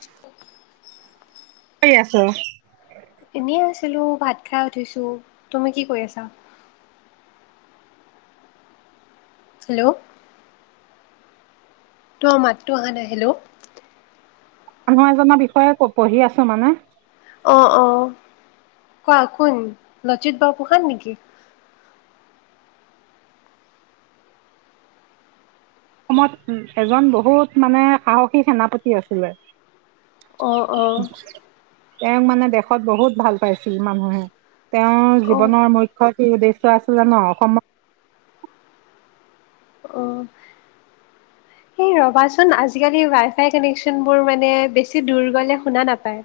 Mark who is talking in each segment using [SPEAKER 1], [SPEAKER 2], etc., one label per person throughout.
[SPEAKER 1] শিক
[SPEAKER 2] কৰি আছ
[SPEAKER 1] এনেই আছিলো ভাত খাই উঠিছো তুমি কি কৰি আছা হেল্ল' তো মাততো অহা নাই হেল্লঁ'
[SPEAKER 2] মানুহ এজনৰ বিষয়ে পঢ়ি আছো মানে
[SPEAKER 1] অ অ কোৱা কোন লজিত বু পুসান নেকি
[SPEAKER 2] অসমত উ এজন বহুত মানে সাহসী সেনাপতি আছিলে
[SPEAKER 1] অ অ
[SPEAKER 2] তেওঁক মানে দেশত বহুত ভাল পাইছিল মানুহে তেওঁৰ
[SPEAKER 1] অ
[SPEAKER 2] জীৱনৰ মুখ্য কি উদ্দেশ্য আছিলে ন অসমত
[SPEAKER 1] এই ৰ'বাচোন আজিকালি ৱাইফাই কানেক্যনবোৰ মানে বেছি দূৰ গ'লে শুনা নেপায়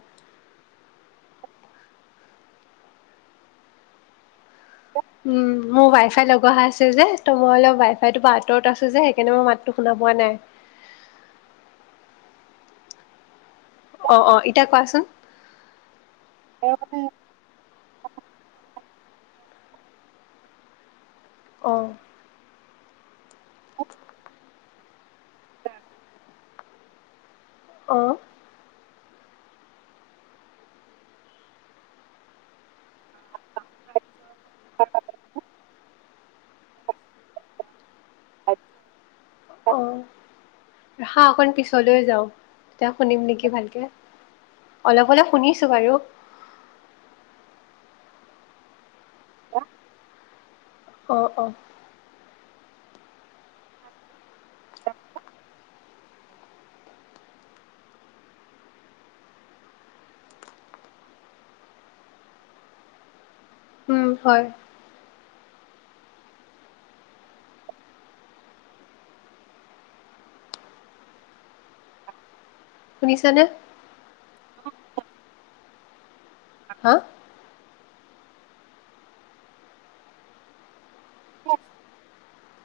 [SPEAKER 1] উ মোৰ ৱাই ফাই লগ অহা আছে যে ত মই অলপ ৱাই ফাইো আঁতৰত আছো যে সেইকাৰণে মই মাতটো শুনা পোৱা নাই অ অ ইতিয়া কোৱাচোন
[SPEAKER 2] এইব
[SPEAKER 1] অ অহ অ ৰা অকণ পিছলৈ যাওঁ তেয়া শুনিম নেকি ভালকে অলপ অলপ শুনিছোঁ বাৰু
[SPEAKER 2] অহ
[SPEAKER 1] অ অ
[SPEAKER 2] অ
[SPEAKER 1] উম হয় শুনিছানে
[SPEAKER 2] অ
[SPEAKER 1] হা
[SPEAKER 2] উ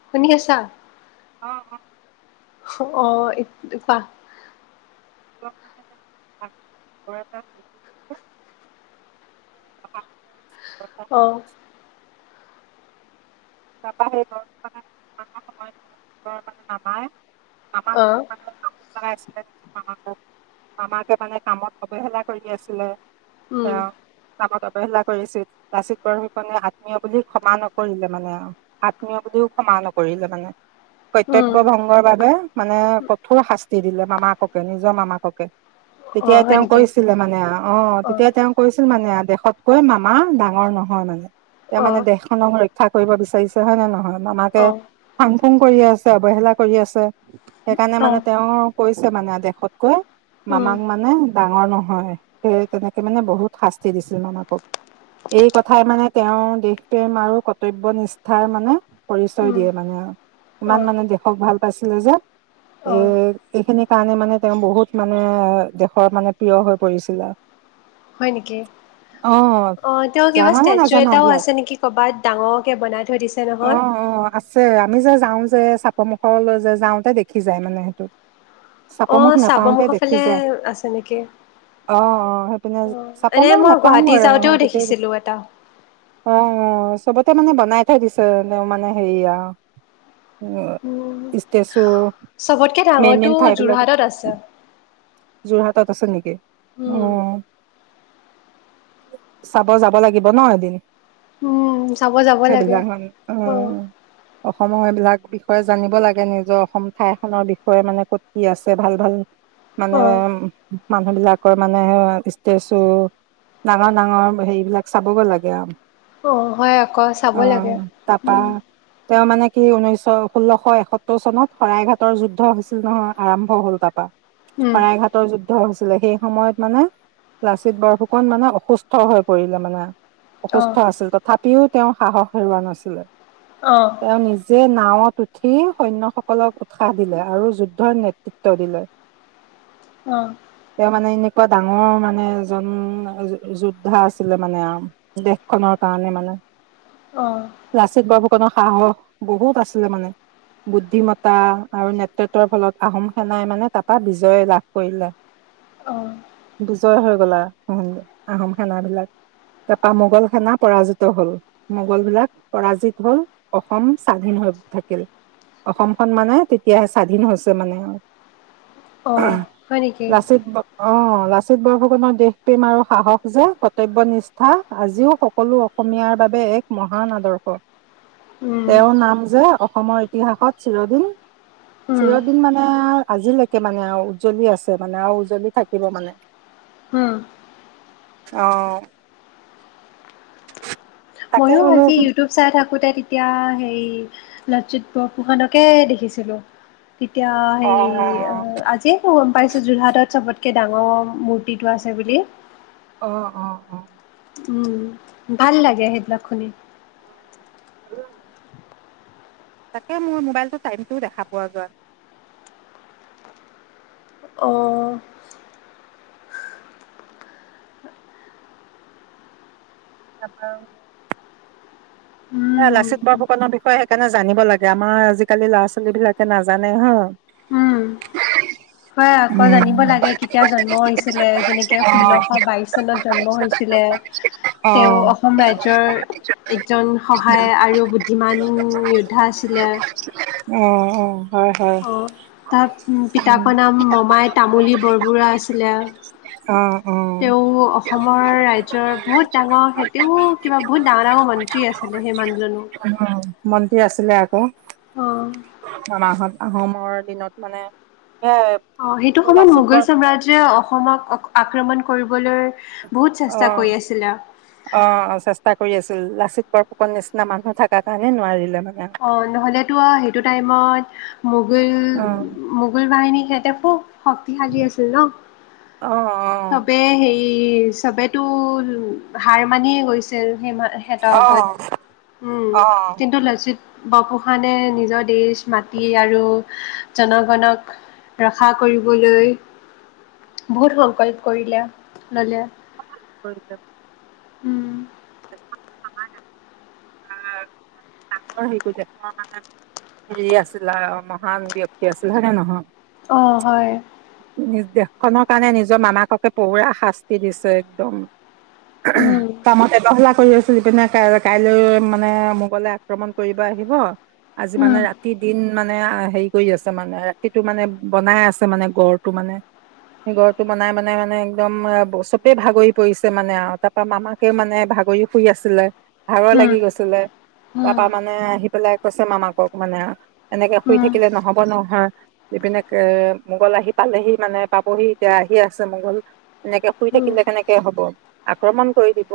[SPEAKER 1] শুনি আছা
[SPEAKER 2] অ অ
[SPEAKER 1] অ বা
[SPEAKER 2] ম ডাঙৰ এ
[SPEAKER 1] অহ
[SPEAKER 2] তাৰাপা সেই ঘৰটো মানে দু মাহৰ সময়ৰ মানে মামাই
[SPEAKER 1] অ',
[SPEAKER 2] মাৰাপ আছে নিৰ মামাকক মামাকে মানে কামত অৱহেলা কৰি আছিলে
[SPEAKER 1] উম
[SPEAKER 2] আহ কামত অৱহেলা কৰিছিল লাচিত বৰফুকনে আত্মীয় বুলি ক্ষমা নকৰিলে মানে আৰু আত্মীয় বুলিও ক্ষমা নকৰিলে মানে কৰ্তব্য
[SPEAKER 1] উম,
[SPEAKER 2] ভংগৰ বাবে মানে কঠোৰ শাস্তি দিলে মামাককে নিজৰ মামাককে তেতিয়া
[SPEAKER 1] অ', হয়
[SPEAKER 2] তেওঁ
[SPEAKER 1] নেকি?
[SPEAKER 2] কৈছিলে মানে অ তেতিয়া তেওঁ কৈছিল মানে দেশতকৈ মামা ডাঙৰ নহয় মানে এ মানে
[SPEAKER 1] অ',
[SPEAKER 2] দেশখনৰ থা কৰিব বিচ কৰিছে হয় নে নহয় মামাকে
[SPEAKER 1] অ',
[SPEAKER 2] ফাং ফুং কৰি আছে অৱহেলা কৰি আছে সেইকাৰণে মানে
[SPEAKER 1] অ',
[SPEAKER 2] তেওঁৰ কৈছে মানে দেশতকৈ
[SPEAKER 1] উম,
[SPEAKER 2] মামাক মানে ডাঙৰ নহয় স তেনেকে মানে বহুত শাস্তি দিছিল মামাকক এই কথাই মানে তেওঁৰ দেশ প্ৰেম আৰু কৰ্তব্য নিচিনা কথাৰ মানে পৰিচয়
[SPEAKER 1] উম,
[SPEAKER 2] দিয়ে মানে ইমান
[SPEAKER 1] অ',
[SPEAKER 2] মানে দেশক ভাল পাইছিলে যে এ
[SPEAKER 1] অ'।
[SPEAKER 2] এইখিনি কাৰণে মানে তেওঁ বহুত মানে দেশৰ মানে প্ৰিয় হৈ পৰিছিলে
[SPEAKER 1] হয় নেকি
[SPEAKER 2] অ
[SPEAKER 1] অ তেওঁ কিবা
[SPEAKER 2] জানানে
[SPEAKER 1] ষ্টেচু
[SPEAKER 2] নাজানা
[SPEAKER 1] এটাও
[SPEAKER 2] এইবিলাক
[SPEAKER 1] আছে নেকি কৰবাত ডাঙৰকে বনাই থৈ দিছে
[SPEAKER 2] অ
[SPEAKER 1] নহয়।
[SPEAKER 2] অ আছে আমি যাই যাওঁ যে চাপৰ মুখৰলৈ যে যাওঁতে দেখি যায় মানে সেইটো চাপমুখ
[SPEAKER 1] অ',
[SPEAKER 2] নাপাওতে
[SPEAKER 1] চাবমুখৰ
[SPEAKER 2] দেখি
[SPEAKER 1] ফালে
[SPEAKER 2] যায়
[SPEAKER 1] আছে নেকি?
[SPEAKER 2] অ অ সেইপিনে
[SPEAKER 1] অ', এনে
[SPEAKER 2] চাপমুখ
[SPEAKER 1] মই
[SPEAKER 2] নাপাও
[SPEAKER 1] গুৱাহাটী
[SPEAKER 2] আৰু
[SPEAKER 1] যাওঁতেও
[SPEAKER 2] অ তেতিয়াই
[SPEAKER 1] দেখিছিলোঁ এটা।
[SPEAKER 2] অ অ চবত মানে নাই থ দিছে তেওঁ মানে হেৰিয়া
[SPEAKER 1] উ
[SPEAKER 2] ষ্টেচু
[SPEAKER 1] চবতকে
[SPEAKER 2] মেইন
[SPEAKER 1] ডাঙৰটো যোৰহাটত আছে
[SPEAKER 2] যোৰহাতাত আছে নেকি অ
[SPEAKER 1] উম
[SPEAKER 2] চাব যাব লাগিব ন এদিন
[SPEAKER 1] উম চাব যাব লাগে
[SPEAKER 2] সেইবিলাক মানে অ অসমৰ সেইবিলাক বিষয়ে জানিব লাগে নিজৰ অসম ঠাইখনৰ বিষয়ে মানে ক'ত কি আছে ভাল ভাল মানে
[SPEAKER 1] অ
[SPEAKER 2] উ মানুহ বিলাকৰ মানে ষ্টেচু ডাঙৰ ডাঙৰ হেৰিবলাক চাবগৈ লাগে আৰু
[SPEAKER 1] অ হয় আকৌ চাব
[SPEAKER 2] অ
[SPEAKER 1] লাগে উম'।
[SPEAKER 2] সি উনৈশ ষোল্লশ এসত্তৰ চনত শৰাইঘাটৰ যুদ্ধ হৈছিল নহয় আৰম্ভ হ'ল তাৰাপা।
[SPEAKER 1] উম
[SPEAKER 2] শৰাইঘাটৰ যুদ্ধ হৈছে। ছিলে সেই সময়ত মানে লাচিত বৰফুকন মানে অসুস্থ হৈ পৰিলে মানে।
[SPEAKER 1] অ
[SPEAKER 2] অসুস্থ আছিল তথাপি। তথাপিও তেওঁ সাহস হেৰুৱা নাছিলে।
[SPEAKER 1] অ'।
[SPEAKER 2] যে নাৱত উঠি সৈন্যসকলক উৎসাহ দিলে আৰু যুদ্ধৰ নেতৃত্ব দিলে।
[SPEAKER 1] অ'।
[SPEAKER 2] তেওঁ মানে এনেকুৱা ডাঙৰ মানে এজন যোদ্ধা আছিলে মানে আৰু দেশখনৰ কাৰণে মানে।
[SPEAKER 1] অ
[SPEAKER 2] লাচিত বাৰফুকন। লাচিত বৰফুকনৰ সাহস বহুত আছিলে। মানে বুদ্ধিমতা আৰু নেতৃত্বৰ ফলত আহোম সেনাই মানে তাৰ পৰা বিজ- বিজয় লাভ কৰিলে।
[SPEAKER 1] অ
[SPEAKER 2] বিজয় হৈ গ'ল আৰু আহোম সেনাবিলাক তাৰপা মোগল সেনা পৰাজিত হ'ল। মোগল বিলাক পৰাজিত হ'ল। অসম স্বাধীন হৈ থাকিল। অসমখন মানে তেতিয়াহে স্বাধীন হৈছে মানে।
[SPEAKER 1] অ হয় নেকি
[SPEAKER 2] লাচিত ব- অ' লাচিত বৰফুকনৰ দেশপেম আৰু সাহস যে কৰ্তব্য নিষ্ঠা আজিও সকলো অসমীয়াৰ বাবে এক মহান আদৰ্শ।
[SPEAKER 1] উম
[SPEAKER 2] তেওঁৰ নাম যে অসমৰ ইতিহাসত চিৰদিন
[SPEAKER 1] উম
[SPEAKER 2] চিৰদিন মানে আজিলৈকে মানে আৰু। উজ্জ্বলি আছে মানে আৰু উজ্জ্বলি থাকিব মানে।
[SPEAKER 1] হুম।
[SPEAKER 2] অহ। তাকে
[SPEAKER 1] ময়ো
[SPEAKER 2] বোলো
[SPEAKER 1] আজি ইউটিউব চাই থাকো - থাকোতে তেতিয়া হেই লাচিত বৰফুকনকে দেখিছিলো। তেতিয়া
[SPEAKER 2] অ
[SPEAKER 1] হেৰি আজিয়ে গম পাইছো যোৰহাটত চবতকে- কৈ ডাঙৰ মূৰ্তিটো আছে বুলি।
[SPEAKER 2] অ'-অ'-অ'
[SPEAKER 1] উম ভাল লাগে সেইবিলাক শুনি। [inaudible]
[SPEAKER 2] তাকে মোৰ মোবাইলটোৰ টাইমটোও দেখা পোৱা যোৱা নাই।
[SPEAKER 1] অ
[SPEAKER 2] তাৰপা। এ লাচিত
[SPEAKER 1] উম
[SPEAKER 2] বৰফুকনৰ বিষয়ে সেইকাৰণে জানিব লাগে। আমাৰ আজিকালি ল'ৰা-ছোৱালী বিলাকে নাজানে হয় -
[SPEAKER 1] উম, হয়, আকৌ জানিব লাগে কেতিয়া জন্ম হৈছিলে। যেনেকে ষোল্লশ বাইশ চনত জন্ম হৈছিলে।
[SPEAKER 2] অ অ
[SPEAKER 1] তেওঁ অসম ৰাজ্যৰ একজন সহায় আৰু বুদ্ধিমান যোদ্ধা আছিলে।
[SPEAKER 2] অ অ'। হয় হয়
[SPEAKER 1] অ' তাৰ পিতাকৰ নাম মমাই তামুলী বৰবৰুৱা আছিলে।
[SPEAKER 2] অ অ
[SPEAKER 1] তেওঁ অসমৰ ৰাজ্যৰ বহুত ডাঙৰ সতেও কিবা বহুত ডাঙৰ ডাঙৰ মন্ত্ৰী আছিলে। সেই মানুহজনো
[SPEAKER 2] উ মন্ত্ৰী আছিলে। আছিলে ক
[SPEAKER 1] অ'।
[SPEAKER 2] এমাহত। আহোমৰ দিনত মানে। এ
[SPEAKER 1] অ সেইটো সময়ত
[SPEAKER 2] লাচিত
[SPEAKER 1] মোগল
[SPEAKER 2] বৰ
[SPEAKER 1] সাম্ৰাজ্যে অসমক আক্ৰমণ। কৰিবলৈ। বহুত
[SPEAKER 2] অ
[SPEAKER 1] চেষ্টা কৰি আছিলে।
[SPEAKER 2] অ চেষ্টা কৰি আছে। লাচিত বৰফুকৰন নিচিনা মানুহ থাকাঁ কাৰণে নোৱাৰিলে। মানে
[SPEAKER 1] অ নহলেতো সেইটো টাইমত মোগল মোগল বাহিনী সেইতে পু শক্তিশালী আছিল ন
[SPEAKER 2] অ
[SPEAKER 1] সবে হে এই চবেতো হাৰ মানিয়ে গৈছে সিমা হেতৰ
[SPEAKER 2] অ
[SPEAKER 1] আগত উম
[SPEAKER 2] অ
[SPEAKER 1] কিন্তু লাচিত বপুখানে নিজৰ দেশ মাতি আৰু জনগণক ৰক্ষা কৰিবলৈ বহুত সংকল্প কৰিলে ললে
[SPEAKER 2] কৰি য
[SPEAKER 1] উম
[SPEAKER 2] ডাঙৰ হেইটো দেশৰ মানে হেৰি আছিল আৰু মহান ব্যক্তি আছিল হয় নে নহয়?
[SPEAKER 1] অ হয়
[SPEAKER 2] নিচ দেশখনৰ কাৰণে নিজৰ মামাককে পুৰা শাস্তি দিছে একদম
[SPEAKER 1] উম,
[SPEAKER 2] কামত এবেহুলা কৰি চলি পিনে কাইলৈ, কাইলৈ মানে মোগলে আক্ৰমণ কৰিব আহিব। আজি
[SPEAKER 1] উম,
[SPEAKER 2] মানে ৰাতি-দিন মানে হেৰি কৰি আছে মানে, ৰাতিটো মানে বনাই আছে মানে। গড়টো মানে, সেই গড়টো বনাই মনাই মানে একদম চবেই ভাগৰি পৰিছে মানে আৰু! তাৰ পৰা মামাকেও মানে ভাগৰি শুই আছিলে। ভাগৰ
[SPEAKER 1] উম,
[SPEAKER 2] লাগি গৈছিলে,
[SPEAKER 1] উম,
[SPEAKER 2] তাৰাপা মানে আহি পেলাই কৈছে মামাকক মানে, এনেকে শুই
[SPEAKER 1] উম,
[SPEAKER 2] থাকিলে নহ'ব নহয়! ইপিনে মোগল আহি পালেহি মানে, পাবহি এতিয়া আহি আছে মোগল। এনেকে শুই
[SPEAKER 1] উম,
[SPEAKER 2] থাকিলে কেনেকে হ'ব? আক্ৰমণ কৰি দিব,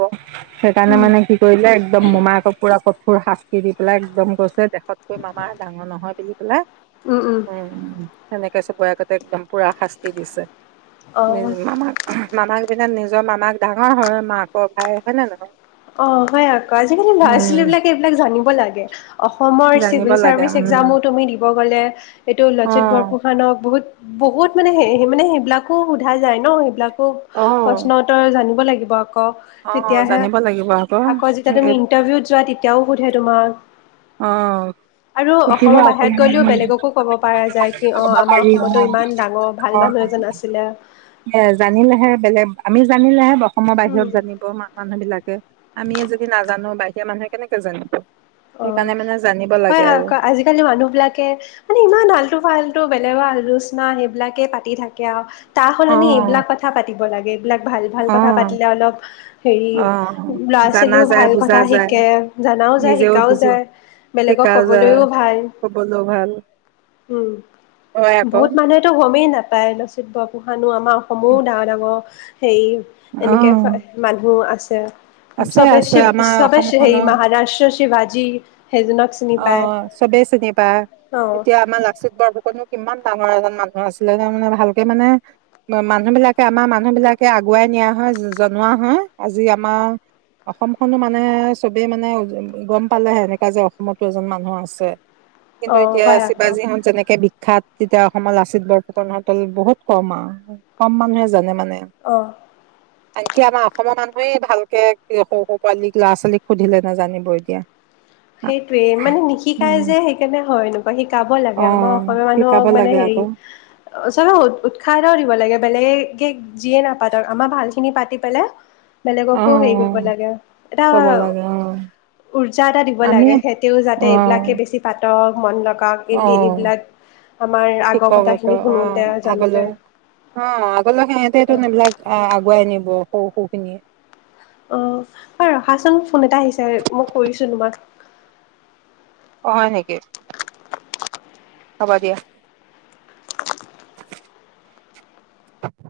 [SPEAKER 2] সেইকাৰণে
[SPEAKER 1] উম,
[SPEAKER 2] মানে কি কৰিলে একদম মোমাইক পুৰা কঠোৰ শাস্তি দি পেলাই একদম কৈছে, দেশতকৈ মামা ডাঙৰ নহয় বুলি পেলাই, উম সেনেকে চবৰে আগতে একদম পুৰা শাস্তি দিছে।
[SPEAKER 1] অ'।
[SPEAKER 2] নিজ মামাক, মামাক এইপিনে নিজৰ মামাক ডাঙৰ হয়, মাকৰ ভাই হয়নে নহয়?
[SPEAKER 1] অ' হয় আকৌ! আজিকালি
[SPEAKER 2] উম,
[SPEAKER 1] ল'ৰা-ছোৱালীবিলাকে এইবিলাক জানিব লাগে। অসমৰ
[SPEAKER 2] জানিব
[SPEAKER 1] চিভিল
[SPEAKER 2] লাগে
[SPEAKER 1] চাৰ্ভিচ
[SPEAKER 2] উম
[SPEAKER 1] এক্সামো তুমি দিব গ'লে, এইটো লচিত
[SPEAKER 2] অ',
[SPEAKER 1] বৰফুকনক বহুত বহুত মানে সেই মানে, সেইবিলাকো সোধা যায় ন সেইবিলাক? খুব
[SPEAKER 2] অ',
[SPEAKER 1] প্ৰশ্ন উত্তৰ জানিব লাগিব। বহক ক'
[SPEAKER 2] অ',
[SPEAKER 1] তেতিয়াহে
[SPEAKER 2] জানিব লাগিব
[SPEAKER 1] আকৌ যেতিয়া
[SPEAKER 2] এই
[SPEAKER 1] তুমি ইন্টাৰভিউত যোৱা তেতিয়াও সোধে তোমাক
[SPEAKER 2] অহ,
[SPEAKER 1] আৰু
[SPEAKER 2] [unintelligible]
[SPEAKER 1] অসমৰ বাহিৰত গ'লেও বেলেগকো ক'ব পৰা যায় কি অ আমাৰ অসমতো ইমান ডাঙৰ ভাল
[SPEAKER 2] অহ
[SPEAKER 1] মানুহ এজন আছিলে
[SPEAKER 2] জানিলেহে বেলেগ আমিও জানিলেহে ব অসমৰ
[SPEAKER 1] উম
[SPEAKER 2] বাহিৰত জানিব মা -মানুহ বিলাকে আমিয়ে যদি নাজানো বাহিৰ সেই মানুহে কেনেকে জানিব
[SPEAKER 1] অহ,
[SPEAKER 2] সেইকাৰণে মানে জানিব
[SPEAKER 1] হয়
[SPEAKER 2] লাগে আৰু।
[SPEAKER 1] আক আজিকালি মানুহ বিলাকে মানে ইমান আালটো- ফাল‌ টো বেলেগৰ আলোচনা সেইবিলাকে পাতি থাকে আৱ তাহ হ'লনি
[SPEAKER 2] অ',
[SPEAKER 1] এইবিলাক কথা পাতিব পাতিব লাগে এই বিলাক ভাল ভাল কথা
[SPEAKER 2] অ',
[SPEAKER 1] পাতিলে অলপ হেৰি
[SPEAKER 2] অ',
[SPEAKER 1] ল'ৰা
[SPEAKER 2] জানা
[SPEAKER 1] ছোৱালীও
[SPEAKER 2] যায়
[SPEAKER 1] ভাল
[SPEAKER 2] বুজা
[SPEAKER 1] কথা
[SPEAKER 2] যায়
[SPEAKER 1] শিকে জানাও যায়
[SPEAKER 2] নিজেও
[SPEAKER 1] শিকি
[SPEAKER 2] বুজি
[SPEAKER 1] বেলেগক
[SPEAKER 2] শিকা যায়।
[SPEAKER 1] ক'বলৈ ও ভাল
[SPEAKER 2] কবলৈ ভাল
[SPEAKER 1] উম
[SPEAKER 2] হয় আকৌ
[SPEAKER 1] বহুত মানুহেতো গমেই নাপায় লচিত বৰফুকনো আমাৰ অসমৰো ডাঙৰ ডাঙৰ অ'হ সেই এনেকে
[SPEAKER 2] অ'
[SPEAKER 1] হয় মানুহ আছে যে
[SPEAKER 2] আছে
[SPEAKER 1] সবে
[SPEAKER 2] আছে
[SPEAKER 1] শিৱ
[SPEAKER 2] আমাৰ
[SPEAKER 1] সবে হেই
[SPEAKER 2] অসমখনৰ
[SPEAKER 1] মহাৰাষ্ট্ৰৰ শিৱাজী যি
[SPEAKER 2] অ চবেই চিনি পা
[SPEAKER 1] অ
[SPEAKER 2] এতিয়া আমাৰ লাচিত বৰফুকনো কিমান ডাঙৰ এজন মানুহ আছিলে তাৰ মানে ভালকে মানে মানুহ বিলাকে আমাৰ মানুহ বিলাকে আগুৱাই নিয়া হয় জনোৱা হয় আজি আমাৰ অসমখনো মানে চবেই মানে গম পালেহে এনেকা যে অসমত এজন মানুহ আছে কিন্তু
[SPEAKER 1] অ'
[SPEAKER 2] এতিয়া
[SPEAKER 1] হয় আকৌ
[SPEAKER 2] শিৱাজীহঁত যেনেকে বিখ্যাত তেতিয়া অসমত লাচিত বৰফুকন হোটেল বহুত কম আৰু কম মানুহে জানে মানে
[SPEAKER 1] অহ
[SPEAKER 2] আনকি আমাৰ অসমৰ মানুহেই ভালকে সৰু সৰু পোৱালীক ল'ৰা ছোৱালীক সুধিলে নেজানিব এতিয়া
[SPEAKER 1] সেইটোৱে মানে নিশিকায়ে
[SPEAKER 2] উম,
[SPEAKER 1] যে সেইকাৰণে হয় এনেকুৱা শিকাব
[SPEAKER 2] অ
[SPEAKER 1] লাগে আমাৰ অসমীয়া
[SPEAKER 2] শিকাব
[SPEAKER 1] মানুহক মানে
[SPEAKER 2] লাগে
[SPEAKER 1] হেৰি
[SPEAKER 2] আকৌ
[SPEAKER 1] চবে উ উৎসাহ দিব লাগে বেলেগে কে যিয়ে নাপাতক আমাৰ ভাল খিনি পাতি পেলাই
[SPEAKER 2] অ
[SPEAKER 1] বেলেগকো হেৰি
[SPEAKER 2] অ
[SPEAKER 1] কৰিব লাগে এটা
[SPEAKER 2] ক'ব লাগে অ
[SPEAKER 1] উৰ্জা এটা দিব শিকাব
[SPEAKER 2] আমি
[SPEAKER 1] লাগে সেইতেও যাতে
[SPEAKER 2] অ
[SPEAKER 1] এইবিলাকে বেছি পাতে ত মন লগ
[SPEAKER 2] অ
[SPEAKER 1] আগৰ
[SPEAKER 2] শিকক আকৌ
[SPEAKER 1] কথাখিনি
[SPEAKER 2] অ
[SPEAKER 1] শুনোতে জানোতে
[SPEAKER 2] আগলৈ অ আগলৈ সিহঁতেটো এইবিলাক অহ আগুৱাই নিব সৰু সৰুখিনিয়ে
[SPEAKER 1] অ' ৰখাচোন ফোন এটা আহিছে মই কৰিছোঁ তোমাক।
[SPEAKER 2] অ হয় নেকি হ'ব দিয়া [unintelligible]